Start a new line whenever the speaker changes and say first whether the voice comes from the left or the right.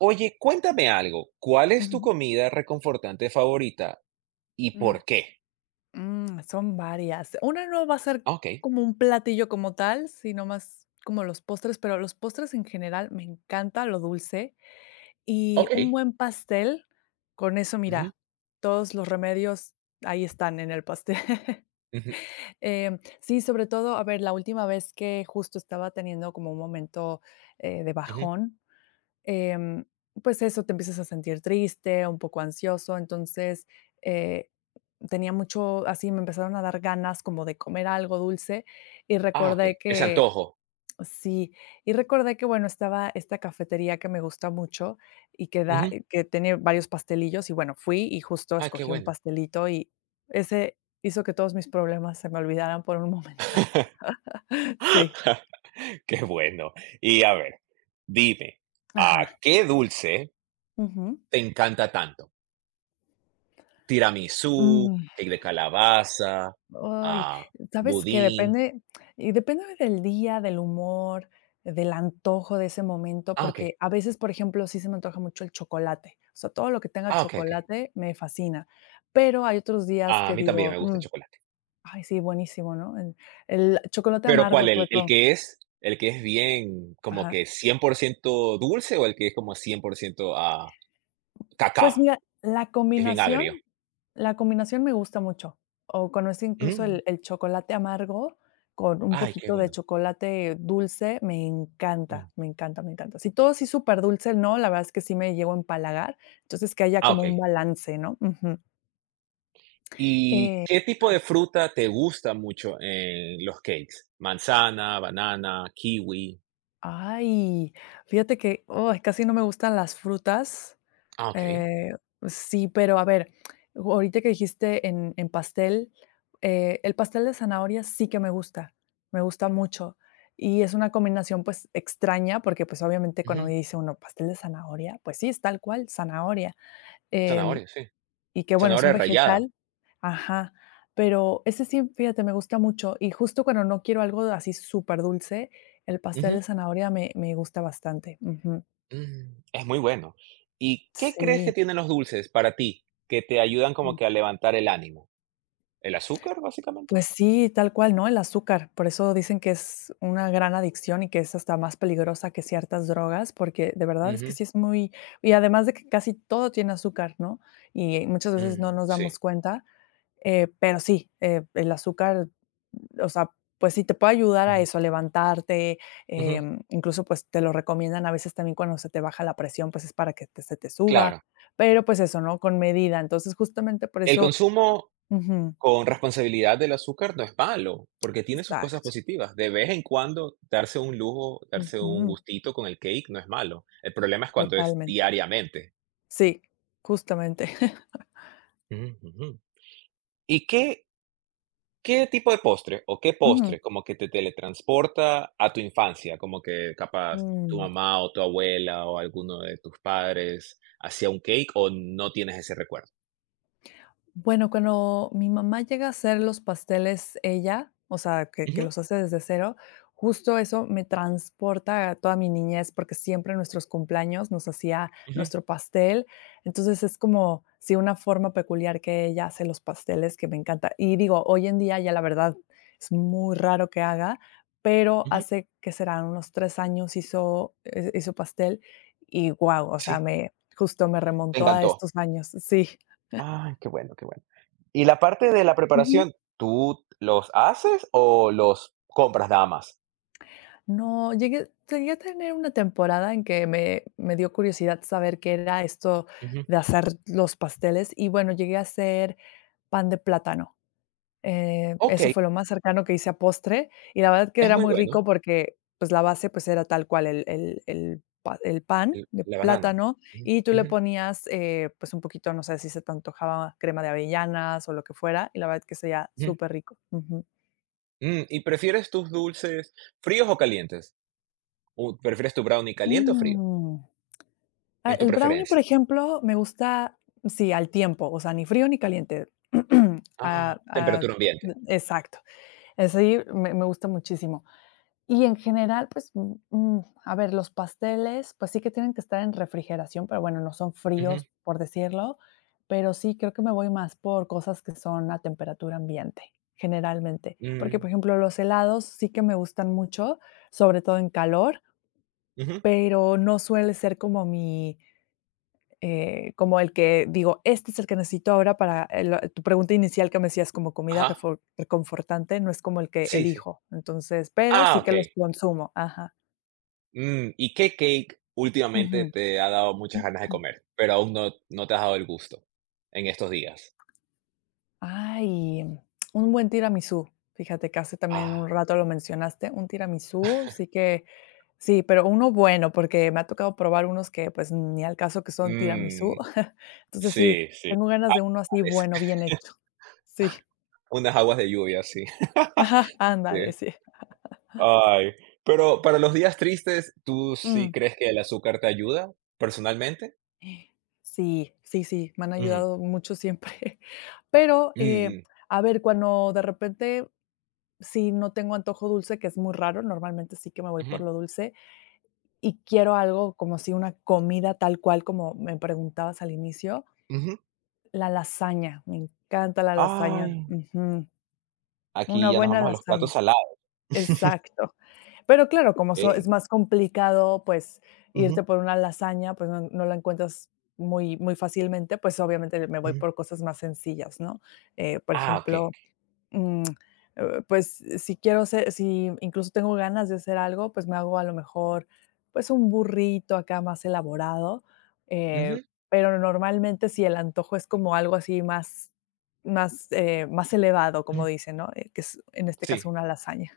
right: Oye, cuéntame algo. ¿Cuál es tu
left: Ujú.
right: comida reconfortante favorita y por qué?
left: Son varias. Una no va a ser
right: Ah, okey,
left: como un platillo como tal, sino más como los postres, pero los postres en general me encanta lo dulce y un
right: okey.
left: buen pastel, con eso,
right: Ujú,
left: mira, todos los remedios ahí están en el pastel.
right: ujú,
left: Sí, sobre todo, a ver, la última vez que justo estaba teniendo como un momento de
right: ujú.
left: bajón, em, pues eso, te empiezas a sentir triste, un poco ansioso. Entonces, eh, tenía mucho, así me empezaron a dar ganas como de comer algo dulce y
right: Ah,
left: recordé
right: okey. Es
left: que,
right: antojo.
left: sí, y recordé que, bueno, estaba esta cafetería que me gusta mucho y que da,
right: Ujú.
left: que tiene varios pastelillos y bueno, fui y justo
right: Ah, qué
left: escogí un
right: bueno.
left: pastelito y ese hizo que todos mis problemas se me olvidaran por un momento. Sí.
right: Qué bueno. Y a ver, dime, ¿a
left: Ajá.
right: qué dulce
left: Ujú.
right: te encanta tanto? Tiramisú, cake de calabaza,
left: Ay,
right: ah,
left: sabes que
right: budín.
left: depende, y depende del día, del humor, del antojo de ese momento,
right: Ah, okey.
left: porque a veces, por ejemplo, sí se me antoja mucho el chocolate. O sea, todo lo que tenga
right: Ah, okey, okey.
left: chocolate me fascina. Pero hay otros días
right: A
left: que
right: mí también
left: digo:
right: me gusta el
left: "Mm,
right: chocolate.
left: ay, sí, buenísimo", ¿no? El chocolate
right: Pero
left: amargo,
right: ¿cuál? ¿El,
left: sobre
right: el
left: todo.
right: que es, el que es bien como
left: Ajá.
right: que 100% dulce o el que es como 100% a
left: Pues
right: cacao,
left: mira, la
right: que es bien
left: combinación
right: agrio?
left: la combinación me gusta mucho, o conoce incluso
right: Mm,
left: el chocolate amargo con un
right: ay, qué
left: poquito de
right: bueno.
left: chocolate dulce, me
right: Mm.
left: encanta, me encanta, me encanta. Si todo sí súper dulce, no, la verdad es que sí me llego a empalagar, entonces que haya
right: Ah, ok.
left: como un balance, ¿no? Ujú.
right: ¿Y
left: Eh,
right: qué tipo de fruta te gusta mucho en los cakes? Manzana, banana, kiwi.
left: Ay, fíjate que, ay, casi no me gustan las frutas.
right: Ah, ok.
left: Eh, sí, pero a ver, ahorita que dijiste en pastel, el pastel de zanahoria sí que me gusta mucho, y es una combinación, pues, extraña, porque, pues, obviamente, cuando
right: Ujú.
left: dice uno: "Pastel de zanahoria", pues sí, es tal cual, zanahoria, em,
right: Zanahoria, sí.
left: y que, bueno, es
right: Zanahoria
left: un
right: rallada.
left: vegetal, ajá, pero ese sí, fíjate, me gusta mucho, y justo cuando no quiero algo así súper dulce, el pastel
right: Ujú.
left: de zanahoria me gusta bastante. Ujú.
right: Es muy bueno. ¿Y qué crees que
left: Sí.
right: tienen los dulces para ti que te ayudan como que a levantar el ánimo? ¿El azúcar, básicamente?
left: Pues sí, tal cual, ¿no? El azúcar. Por eso dicen que es una gran adicción y que es hasta más peligrosa que ciertas drogas, porque de verdad es que sí es muy, y además de que casi todo tiene azúcar, ¿no? Y muchas veces no
right: Mm,
left: nos
right: sí.
left: damos cuenta, pero sí, el azúcar, o sea, pues sí te puede ayudar a
right: Ujú,
left: eso, a levantarte,
right: ujú,
left: incluso, pues, te lo recomiendan a veces también cuando se te baja la presión, pues, es para que te se te suba,
right: claro.
left: pero, pues, eso, ¿no? Con medida. Entonces, justamente por
right: El
left: eso,
right: consumo
left: ujú,
right: con responsabilidad del azúcar no es malo, porque tiene sus cosas
left: exacto.
right: positivas. De vez en cuando darse un lujo, darse un
left: Ujú.
right: gustito con el cake no es malo. El problema es cuando es
left: Totalmente.
right: diariamente.
left: Sí, justamente.
right: Ujú, ujú. ¿Y qué tipo de postre o qué
left: Ujú.
right: postre como que te teletransporta a tu infancia? Como que capaz tu
left: Mm.
right: mamá o tu abuela o alguno de tus padres hacía un cake o no tienes ese recuerdo.
left: Bueno, cuando mi mamá llega a hacer los pasteles ella, o sea, que
right: Ujú,
left: los hace desde cero, justo eso me transporta a toda mi niñez, porque siempre en nuestros cumpleaños nos hacía
right: ujú,
left: nuestro pastel. Entonces es como, sí, una forma peculiar que ella hace los pasteles que me encanta. Y digo, hoy en día ya la verdad es muy raro que haga, pero
right: ujú.
left: hace que serán unos tres años hizo, hizo pastel, y guau, o sea,
right: Sí,
left: me justo me
right: te
left: remontó a
right: encantó.
left: estos años, sí.
right: Ay, qué bueno, qué bueno. Y la parte de la
left: Ujú.
right: preparación, ¿tú los haces o los compras nada más?
left: No, llegué a tener una temporada en que me dio curiosidad saber qué era esto
right: Ujú.
left: de hacer los pasteles y, bueno, llegué a hacer pan de plátano. Eso
right: Okey,
left: fue lo más cercano que hice a postre, y la verdad que
right: es
left: era
right: muy
left: muy
right: bueno,
left: rico porque, pues, la base, pues, era tal cual el pan
right: el
left: de
right: la banana.
left: plátano,
right: Ujú,
left: y tú le
right: ujú,
left: ponías, pues, un poquito, no sé, si se te antojaba crema de avellanas o lo que fuera, y la verdad que sería
right: ujú.
left: superrico. Ujú.
right: ¿Y prefieres tus dulces fríos o calientes? ¿O prefieres tu brownie caliente o frío?
left: Mm. Ah,
right: En tu
left: el brownie,
right: preferencia.
left: por ejemplo, me gusta, sí, al tiempo, o sea, ni frío ni caliente.
right: Ah,
left: Ah, ah,
right: temperatura ambiente.
left: exacto. Ese me gusta muchísimo. Y en general, pues, a ver, los pasteles, pues sí que tienen que estar en refrigeración, pero bueno, no son
right: Ujú,
left: fríos, por decirlo, pero sí creo que me voy más por cosas que son a temperatura ambiente, generalmente. Porque,
right: mm,
left: por ejemplo, los helados sí que me gustan mucho, sobre todo en calor,
right: ujú,
left: pero no suele ser como mi como el que digo, este es el que necesito ahora para el tu pregunta inicial que me decías como comida
right: ajá.
left: refor reconfortante, no es como el que
right: Sí, sí.
left: elijo. Entonces, pero
right: Ah,
left: sí que los
right: okey.
left: consumo. Ajá.
right: ¿Y qué cake últimamente
left: Ujú.
right: te ha dado muchas ganas de comer, pero aún no te has dado el gusto en estos días?
left: Ay, un buen tiramisú. Fíjate que hace también un
right: Ah,
left: rato lo mencionaste, un tiramisú, sí que sí, pero uno bueno, porque me ha tocado probar unos que, pues, ni al caso que son
right: mm,
left: tiramisú. Entonces, sí,
right: sí, sí.
left: tengo ganas de uno así
right: Aguas
left: bueno, bien hecho. Sí.
right: unas aguas de lluvia, sí.
left: Ajá,
right: Sí.
left: ándale, sí.
right: Ay, pero para los días tristes, ¿tú sí
left: Mm.
right: crees que el azúcar te ayuda personalmente?
left: Sí, sí, sí, me han
right: Ujú.
left: ayudado mucho siempre. Pero,
right: Mm, mm.
left: a ver, cuando de repente, si no tengo antojo dulce, que es muy raro, normalmente sí que me voy por
right: Ujú.
left: lo dulce, y quiero algo como si una comida tal cual como me preguntabas al inicio,
right: Ujú.
left: la lasaña, me encanta la lasaña,
right: Ay,
left: ujú,
right: aquí
left: una
right: ya nos
left: buena
right: vamos a los platos
left: lasaña.
right: salados,
left: Exacto. Pero claro, como so
right: okey.
left: es más complicado, pues, irte
right: Ujú,
left: por una lasaña, pues, no no la encuentras muy muy fácilmente, pues, obviamente me voy
right: ujú.
left: por cosas más sencillas, ¿no? Por
right: Ah, okey.
left: ejemplo, mm, pues, si quiero hacer si incluso tengo ganas de hacer algo, pues, me hago a lo mejor, pues, un burrito acá más elaborado, eh,
right: Ujú,
left: pero normalmente si el antojo es como algo así más más, más elevado,
right: ujú.
left: como dicen, ¿no? Que es, en este
right: Sí,
left: caso, una lasaña.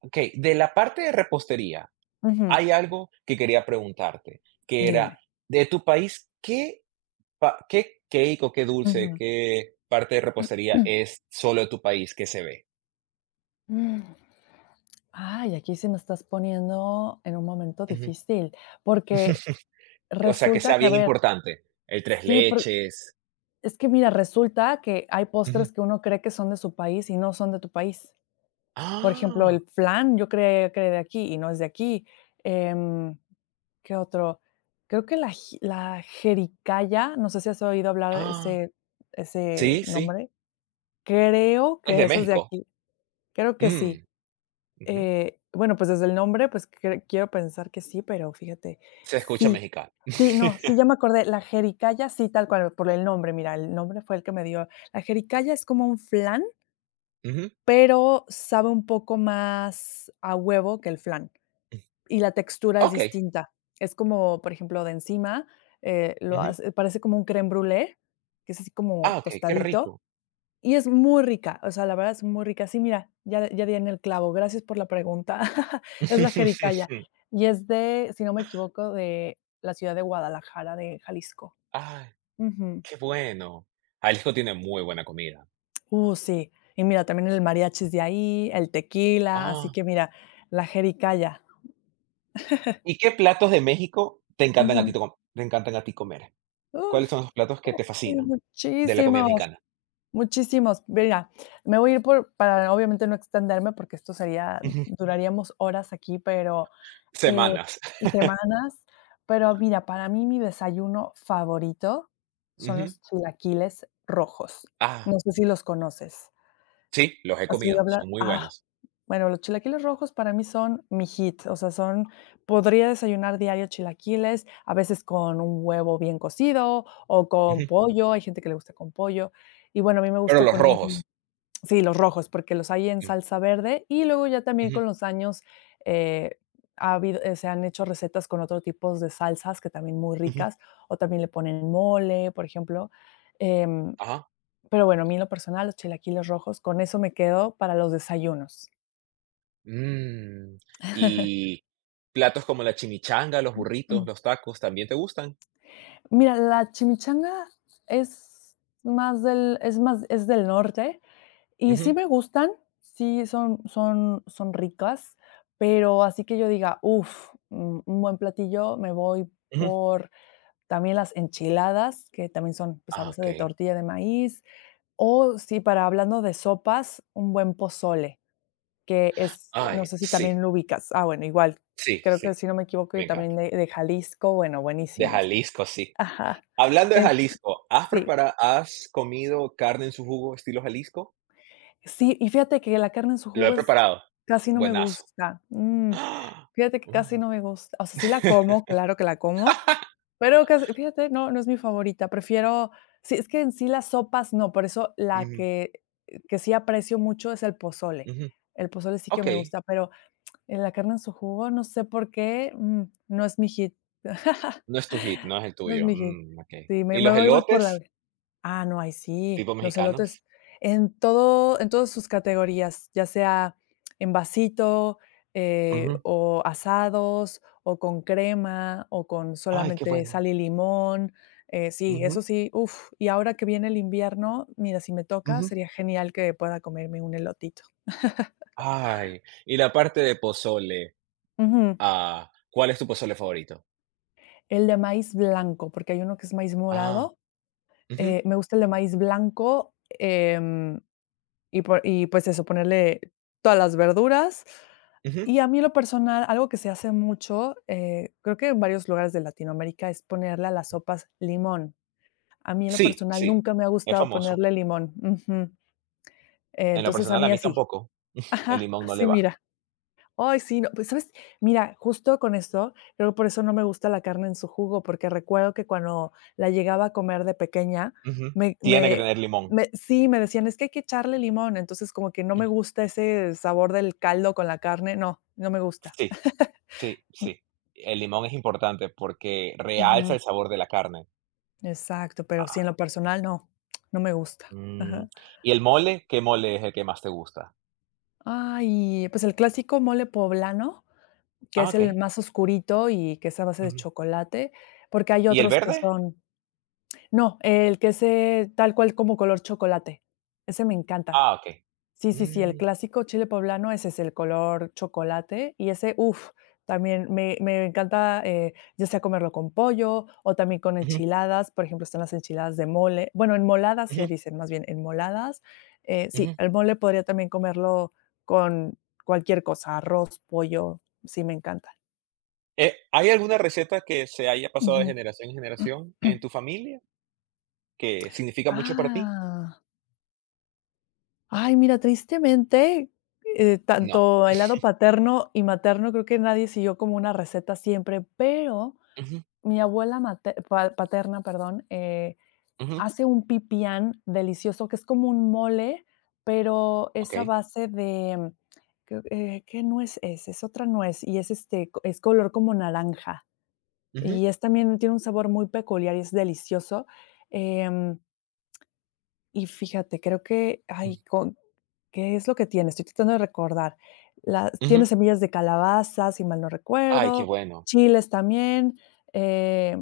right: okey. De la parte de repostería,
left: Ujú,
right: hay algo que quería preguntarte, que era,
left: dime.
right: de tu país, ¿qué cake o qué dulce,
left: Ujú.
right: qué parte de repostería es solo de tu país que se ve?
left: Mm. Ay, aquí sí me estás poniendo en un momento
right: Ujú.
left: difícil, porque
right: O sea, que sea
left: resulta que, a
right: bien
left: ver,
right: importante, el tres
left: sí, por
right: leches.
left: es que mira, resulta que hay
right: Ujú.
left: postres que uno cree que son de su país y no son de tu país. Por ejemplo,
right: Ah,
left: el flan, yo creía que era de aquí y no es de aquí. Em, ¿Qué otro? Creo que la jericaya, no sé si has oído hablar
right: ah,
left: ese
right: sí, sí,
left: nombre. Creo
right: es
left: que
right: de
left: esa es de
right: México.
left: aquí, creo que
right: Mm,
left: sí.
right: ujú.
left: Bueno, pues, desde el nombre, pues, cre quiero pensar que sí, pero fíjate,
right: Se escucha
left: sí,
right: mexicano.
left: sí, no, sí, ya me acordé, la jericaya, sí, tal cual, por el nombre, mira, el nombre fue el que me dio. La jericaya es como un flan,
right: Ujú,
left: pero sabe un poco más a huevo que el flan,
right: mm.
left: y la textura es distinta. Es como, por ejemplo, de encima, lo
right: Ujú.
left: hace parece como un crème brûlée, que es así como
right: Ah, okey, qué
left: tostadito,
right: rico.
left: y es muy rica, o sea, la verdad es muy rica. Sí, mira, ya ya di en el clavo. Gracias por la pregunta. Es la jericaya, y es de, si no me equivoco, de la ciudad de Guadalajara, de Jalisco.
right: Ay,
left: Ujú.
right: qué bueno. Jalisco tiene muy buena comida.
left: Sí. Y mira, también el mariachi es de ahí, el tequila, así
right: Ah,
left: que mira, la jericaya.
right: ¿y qué platos de México
left: Ujú.
right: te encantan a ti comer? ¿Cuáles
left: Uf,
right: son los platos que te
left: sí,
right: fascinan de la comida
left: muchísimos,
right: mexicana?
left: muchísimos. Mira, me voy a ir por para obviamente no extenderme, porque esto sería
right: Ujú.
left: duraríamos horas aquí, pero Eh,
right: Semanas.
left: semanas, pero mira, para mí mi desayuno favorito son
right: Ujú.
left: los chilaquiles rojos.
right: Ah,
left: No sé si los conoces.
right: sí, los he
left: ¿Has oído
right: comido,
left: hablar?
right: son muy
left: Ah,
right: buenos.
left: bueno, los chilaquiles rojos para mí son mi hit, o sea, son podría desayunar diario chilaquiles, a veces con un huevo bien cocido o con
right: Ujú.
left: pollo, hay gente que le gusta con pollo. Y bueno, a mí me
right: Pero
left: gusta
right: los
left: poner
right: rojos.
left: sí, los rojos, porque los hay en
right: Mm,
left: salsa verde y luego ya también
right: ujú,
left: con los años, eh, ha habido, se han hecho recetas con otros tipos de salsas que también muy
right: ujú.
left: ricas, o también le ponen mole, por ejemplo. Em,
right: Ajá.
left: pero bueno, a mí en lo personal, los chilaquiles rojos, con eso me quedo para los desayunos.
right: Mm, y platos como la chimichanga, los burritos,
left: Mm.
right: los tacos, ¿también te gustan?
left: Mira, la chimichanga es más del es más es del norte. Y
right: Ujú,
left: sí me gustan, sí son ricas, pero así que yo diga: "uff, un buen platillo", me voy
right: ujú.
left: por también las enchiladas, que también son, pues, a
right: Ah,
left: base de
right: okey.
left: tortilla de maíz, o sí, para hablando de sopas, un buen pozole, que es no
right: Ay,
left: sé si
right: sí,
left: también lo ubicas. Ah, bueno, igual,
right: sí,
left: creo
right: sí,
left: que si no me equivoco,
right: me
left: y
right: encanta.
left: también de Jalisco, bueno,
right: De
left: buenísimos.
right: Jalisco, sí.
left: Ajá,
right: Hablando de
left: eh,
right: Jalisco, ¿has
left: sí.
right: preparado, has comido carne en su jugo estilo Jalisco?
left: Sí, y fíjate que la carne en su
right: Lo he
left: jugo es
right: preparado.
left: casi no me
right: Buenazo.
left: gusta.
right: ¡Ah!
left: Fíjate que
right: Mm.
left: casi no me gusta. O sea, sí la como, claro que la como, pero casi fíjate, no, no es mi favorita. Prefiero sí, es que en sí las sopas no, por eso la
right: Ujú,
left: que sí aprecio mucho es el pozole.
right: ujú.
left: El pozole sí que me
right: Okey,
left: gusta, pero la carne en su jugo, no sé por qué, no es mi hit.
right: no es tu hit, no es el
left: No es
right: tuyo.
left: mi hit.
right: Mm, okey.
left: Sí, me
right: ¿Y
left: me
right: los
left: voy más por la...
right: elotes,
left: Ah, no, ahí sí,
right: tipo
left: los elotes
right: mexicanos?
left: en todo, en todas sus categorías, ya sea en vasito,
right: Ujú.
left: o asados, o con crema, o con
right: Ay, qué
left: solamente
right: bueno.
left: sal y limón, sí, eso
right: Ujú,
left: sí, uf, y ahora que viene el invierno, mira, si me toca,
right: ujú.
left: sería genial que pueda comerme un elotito.
right: Ay, y la parte de pozole,
left: Ujú.
right: ¿cuál es tu pozole favorito?
left: El de maíz blanco, porque hay uno que es maíz
right: Ah,
left: morado,
right: ujú,
left: me gusta el de maíz blanco. Y por y pues eso, ponerle todas las verduras.
right: ujú.
left: Y a mí en lo personal, algo que se hace mucho, creo que en varios lugares de Latinoamérica, es ponerle a las sopas limón. A mí en lo
right: Sí,
left: personal
right: sí,
left: nunca me ha
right: es
left: gustado
right: famoso.
left: ponerle limón. Ujú.
right: En lo
left: Entonces a
right: personal, a
left: mí
right: mí
left: así.
right: tampoco, el
left: Ajá,
right: limón no le
left: así
right: va.
left: mira. Ay, sí, no, pues, ¿sabes? Mira, justo con esto, creo que por eso no me gusta la carne en su jugo, porque recuerdo que cuando la llegaba a comer de pequeña,
right: Ujú.
left: me
right: Tiene que
left: me
right: tener limón.
left: me sí, me decían: "Es que hay que echarle limón", entonces como que no
right: Mm,
left: me gusta ese sabor del caldo con la carne, no, no me gusta.
right: sí, sí,
left: Mm.
right: sí. El limón es importante porque realza
left: Ujú.
right: el sabor de la carne.
left: Exacto, pero sí,
right: Ah.
left: en lo personal, no, no me gusta.
right: Mm,
left: Ajá.
right: ¿Y el mole? ¿Qué mole es el que más te gusta?
left: Ay, pues el clásico mole poblano, que
right: Ah,
left: es el
right: okey.
left: más oscurito y que es a base de
right: Ujú.
left: chocolate, porque hay
right: ¿Y el
left: otros que
right: verde?
left: son... No, el que es, tal cual como color chocolate. Ese me encanta.
right: Ah, okey.
left: Sí, sí, sí, el
right: Mm,
left: clásico chile poblano, ese es el color chocolate y ese, uff, también me encanta, ya sea comerlo con pollo o también con
right: ujú,
left: enchiladas, por ejemplo, están las enchiladas de mole, bueno, enmoladas
right: ujú,
left: le dicen más bien, enmoladas. Sí,
right: ujú.
left: el mole podría también comerlo con cualquier cosa, arroz, pollo, sí, me encanta.
right: ¿Hay alguna receta que se haya pasado de
left: Ujú.
right: generación en generación en tu familia que significa mucho para ti?
left: Ah. Ay, mira, tristemente,
right: No.
left: tanto el lado paterno y materno, creo que nadie siguió como una receta siempre, pero
right: Ujú,
left: mi abuela paterna, perdón,
right: ujú,
left: hace un pipián delicioso que es como un mole, pero es a
right: okey.
left: base de... Creo, ¿qué nuez es? Es otra nuez y es este, es color como naranja
right: Ujú,
left: y es también, tiene un sabor muy peculiar y es delicioso. Em, y fíjate, creo que,
right: ujú,
left: ay, ¿qué es lo que tiene? Estoy tratando de recordar. La
right: ujú.
left: tiene semillas de calabaza, si mal no
right: Ay, qué
left: recuerdo,
right: bueno.
left: chiles también, eh,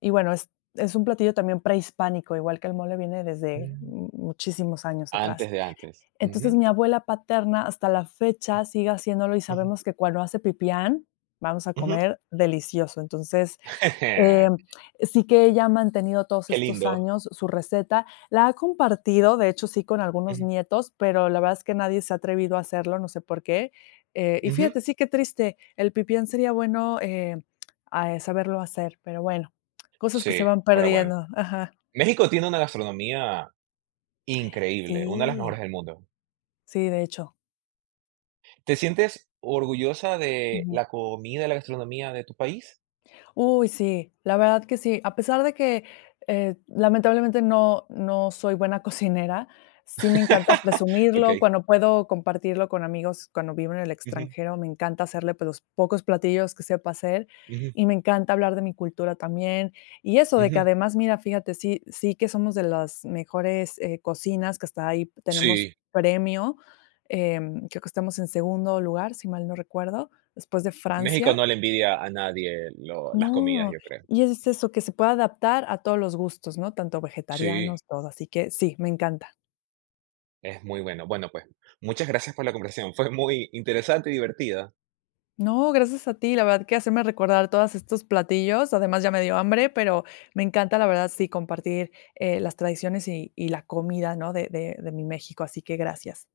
left: y bueno, es un platillo también prehispánico, igual que el mole viene desde
right: Mm,
left: mu muchísimos años
right: Antes
left: atrás.
right: de antes.
left: Entonces,
right: Ujú,
left: mi abuela paterna hasta la fecha sigue haciéndolo y
right: ujú,
left: sabemos que cuando hace pipián, vamos a
right: ujú.
left: comer delicioso. Entonces, eh, sí que ella ha mantenido todos
right: Qué
left: estos
right: lindo.
left: años su receta, la ha compartido, de hecho, sí, con algunos
right: Ujú,
left: nietos, pero la verdad es que nadie se ha atrevido a hacerlo, no sé por qué. Y
right: ujú.
left: fíjate, sí, qué triste, el pipián sería bueno, saberlo hacer, pero bueno, cosas que se
right: Sí,
left: van
right: fuera bueno.
left: perdiendo. Ajá.
right: México tiene una gastronomía increíble, una de las
left: Sí,
right: mejores del mundo.
left: sí, de hecho.
right: ¿Te sientes orgullosa de la comida, la gastronomía de tu país?
left: Uy, sí, la verdad que sí. A pesar de que, lamentablemente no soy buena cocinera, sí me encanta presumirlo,
right: Okey.
left: cuando puedo compartirlo con amigos, cuando vivo en el
right: Ujú,
left: extranjero, me encanta hacerle, pues, los pocos platillos que sepa hacer,
right: ujú,
left: y me encanta hablar de mi cultura también. Y eso de que
right: ujú.
left: además, mira, fíjate, sí que somos de las mejores, cocinas, que hasta ahí tenemos
right: Sí,
left: premio, creo que estamos en segundo lugar, si mal no recuerdo, después de
right: México
left: Francia.
right: no le envidia a nadie lo las comidas,
left: No,
right: yo creo.
left: y es eso, que se pueda adaptar a todos los gustos, ¿no? Tanto
right: Sí,
left: vegetarianos, todo, así que sí, me encanta.
right: es muy bueno. Bueno, pues, muchas gracias por la conversación. Fue muy interesante y divertida.
left: No, gracias a ti, la verdad que hacerme recordar todos estos platillos, además ya me dio hambre, pero me encanta, la verdad, sí, compartir, las tradiciones y la comida, ¿no? De mi México, así que gracias.